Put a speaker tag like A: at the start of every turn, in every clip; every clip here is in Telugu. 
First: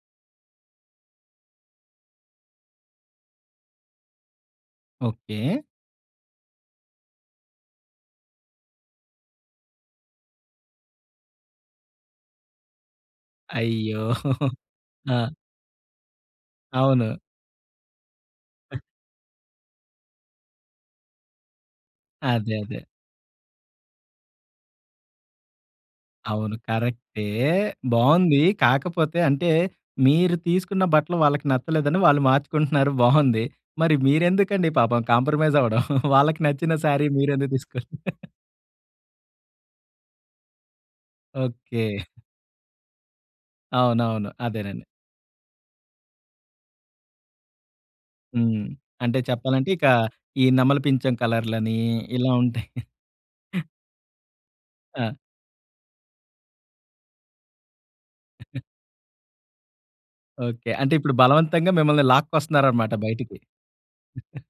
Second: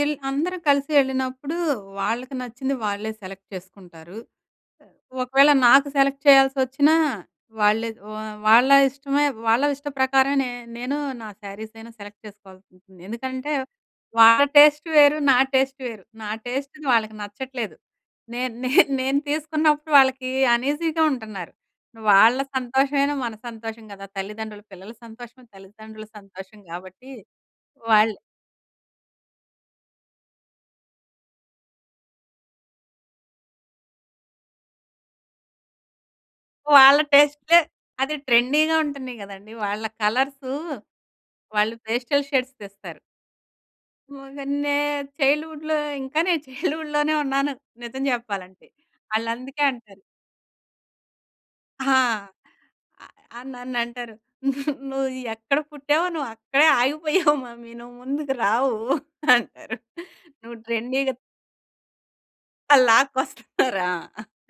A: ఈళ్ళు అందరూ కలిసి ఎళ్ళినప్పుడు, వాళ్ళకి నచ్చింది వాళ్ళే సెలెక్ట్ చేసుకుంటారు. ఒకవేళ
B: ఓకే.
A: నాకు సెలెక్ట్ చేయాల్సొ‌చ్చినా, వాళ్ళే వా వాళ్ళ ఇష్టమే వాళ్ళ ఇష్ట ప్రకారమే నే నేనూ నా శారీస‌యినా సెలెక్ట్ చేసుకోవాల్సుంటుంది. ఎందుకంటే,
B: అయ్యో!
A: వాళ్ళ టేస్ట్ వేరు.
B: ఆ!
A: నా టేస్ట్ వేరు. నా టేస్ట్‌ది
B: అవును.
A: వాళ్ళకి నచ్చట్లేదు. నేన్ నేన్ నేను తీసుకున్నప్పుడు వాళ్ళకి అన్‌ఈజీగా ఉంటన్నారు. వాళ్ళ
B: అదే. అదే!
A: సంతోషమైనా మన సంతోషం కదా! తల్లిదండ్రులు పిల్లల సంతోషమే తల్లితండ్రుల
B: అవును.
A: సంతోషం గాబట్టి,
B: కరెక్టే.
A: వాళ్ళు
B: బావుందీ. కాకపోతే అంటే, మీరు తీసుకున్న బట్టలు వాళ్ళకి నచ్చలేదని వాళ్ళు మార్చుకుంటున్నారు, బావుంది. మరి మీరెందుకండి పాపం కాంప్రమైజ్ అవడం! వాళ్ళకి నచ్చిన
A: వాళ్ళ
B: శారీ మీరెందుకు
A: టేస్ట్‌‌లే
B: తీసుకోడం!
A: అది ట్రెండీ‌గా ఉంటన్నయి కదండీ! వాళ్ళ కలర్సూ వాళ్ళు
B: ఓకే.
A: పేస్టల్ షేడ్స్ తెస్తారు.
B: అవునవును.
A: మొగన్నే
B: అదేనండి.
A: చైల్డ్‌హుడ్‌లో ఇంకా నేను చైల్డ్‌హుడ్‌ లోనే ఉన్నాను నిజం
B: హ్మ్.
A: చెప్పాలంటే.
B: అంటే
A: వాళ్ళందుకే
B: చెప్పాలంటే, ఇక
A: అంటారు.
B: ఈ నెమలి పించం కలర్‌ లనీ
A: ఆ!
B: ఇలా ఉంటాయి.
A: ఆ! ఆహ్, నన్నంటరు. ను "నువ్వు
B: ఆ!
A: ఎక్కడ పుట్టావో, నువ్వక్కడే ఆగిపోయావు మమ్మీ. నువ్వు ముందుకు రావు" అంటారు. నువ్వు
B: ఓకే. అంటే,
A: ట్రెండీ‌గ
B: ఇప్పుడు
A: త్
B: బలవంతంగా మిమ్మల్ని
A: ఆ!
B: లాక్కోస్తన్నారనమాట బయటికి.
A: లాక్కొస్తన్నారు ఆ!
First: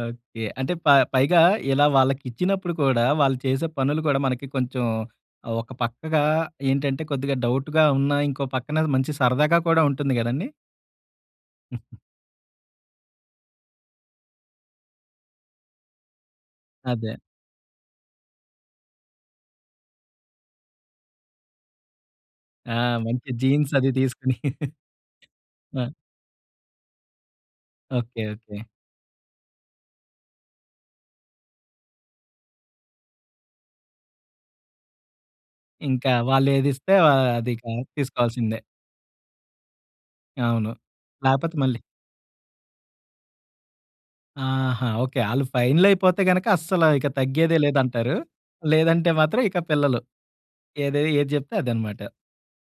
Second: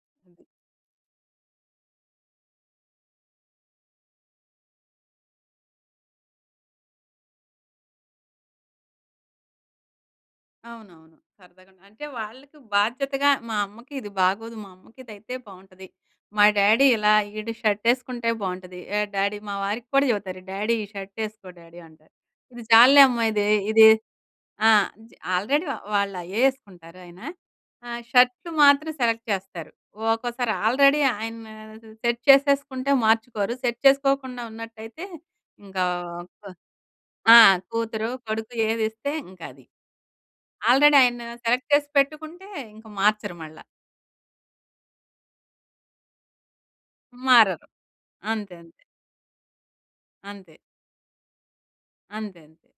B: ఓకే. అంటే, ప పైగా, ఇలా వాళ్ళకిచ్చినప్పుడు కూడా, వాళ్ళు చేసే పనులు కూడా, మనకి కొంచెం ఒక పక్కగా ఏంటంటే కొద్దిగా డౌటుగా ఉన్నా, ఇంకో పక్కనది మంచి సరదాగా కూడా ఉంటుంది కదండీ?
A: అవునవును. సరదాగనే. అంటే, వాళ్ళకి బాధ్యతగా మా అమ్మకి ఇది బాగోదు. మా అమ్మకిదైతే బావుంటది. మా డ్యాడీ
B: అదే.
A: ఇలా. ఈడు షర్టేసుకుంటే బావుంటది. ఏహ్! డ్యాడీ మా వారిక్కూడా చెవుతరు. "డ్యాడీ! ఈ షర్ట్ యేసుకో డ్యాడీ" అంటారు. ఇది
B: ఆ!
A: చాలులేమ్మా
B: మంచి
A: ఇదే,
B: జీన్స్
A: ఇది.
B: అదీ తీసుకుని
A: ఆ! జ్ ఆల్రెడీ
B: మ
A: ఆహ్, వాళ్ళయ్యే యేసుకుంటారు ఆయన. ఆహ్,
B: ఓకే.
A: Shirt
B: okay.
A: మాత్రం సెలెక్ట్ చేస్తారు. ఓకోసారి ఆల్రెడీ ఆయన సెట్ చేసేసుకుంటే మార్చుకోరు. సెట్ చేసుకోకుండా ఉన్నట్ట‌యితే, ఇంకా
B: ఇంకా
A: అప్
B: వాళ్ళే‌దిస్తే ఆహ్,
A: ఆ!
B: అదిక
A: కూతురు, కొడుకు
B: తీసుకోవాల్సిందే!
A: ఏదిస్తే ఇంకది.
B: అవును.
A: ఆల్రెడీ ఆయన
B: లేపోతే
A: సెలెక్ట్
B: మళ్ళీ
A: చేసి పెట్టుకుంటే, ఇంక మార్చరు మళ్ళా.
B: ఆహా! ఓకే. ఆళ్ళు ఫైనలయిపోతే గనక, అస్సలా ఇక తగ్గేదే
A: మారరు.
B: లేదంటారు.
A: అంతే. అంతే.
B: లేదంటే మాత్రం, ఇక పిల్లలు.
A: అంతే.
B: ఏదయ్ ఏది జెప్తే అదన్నమాట.
A: అంతే. అంతే.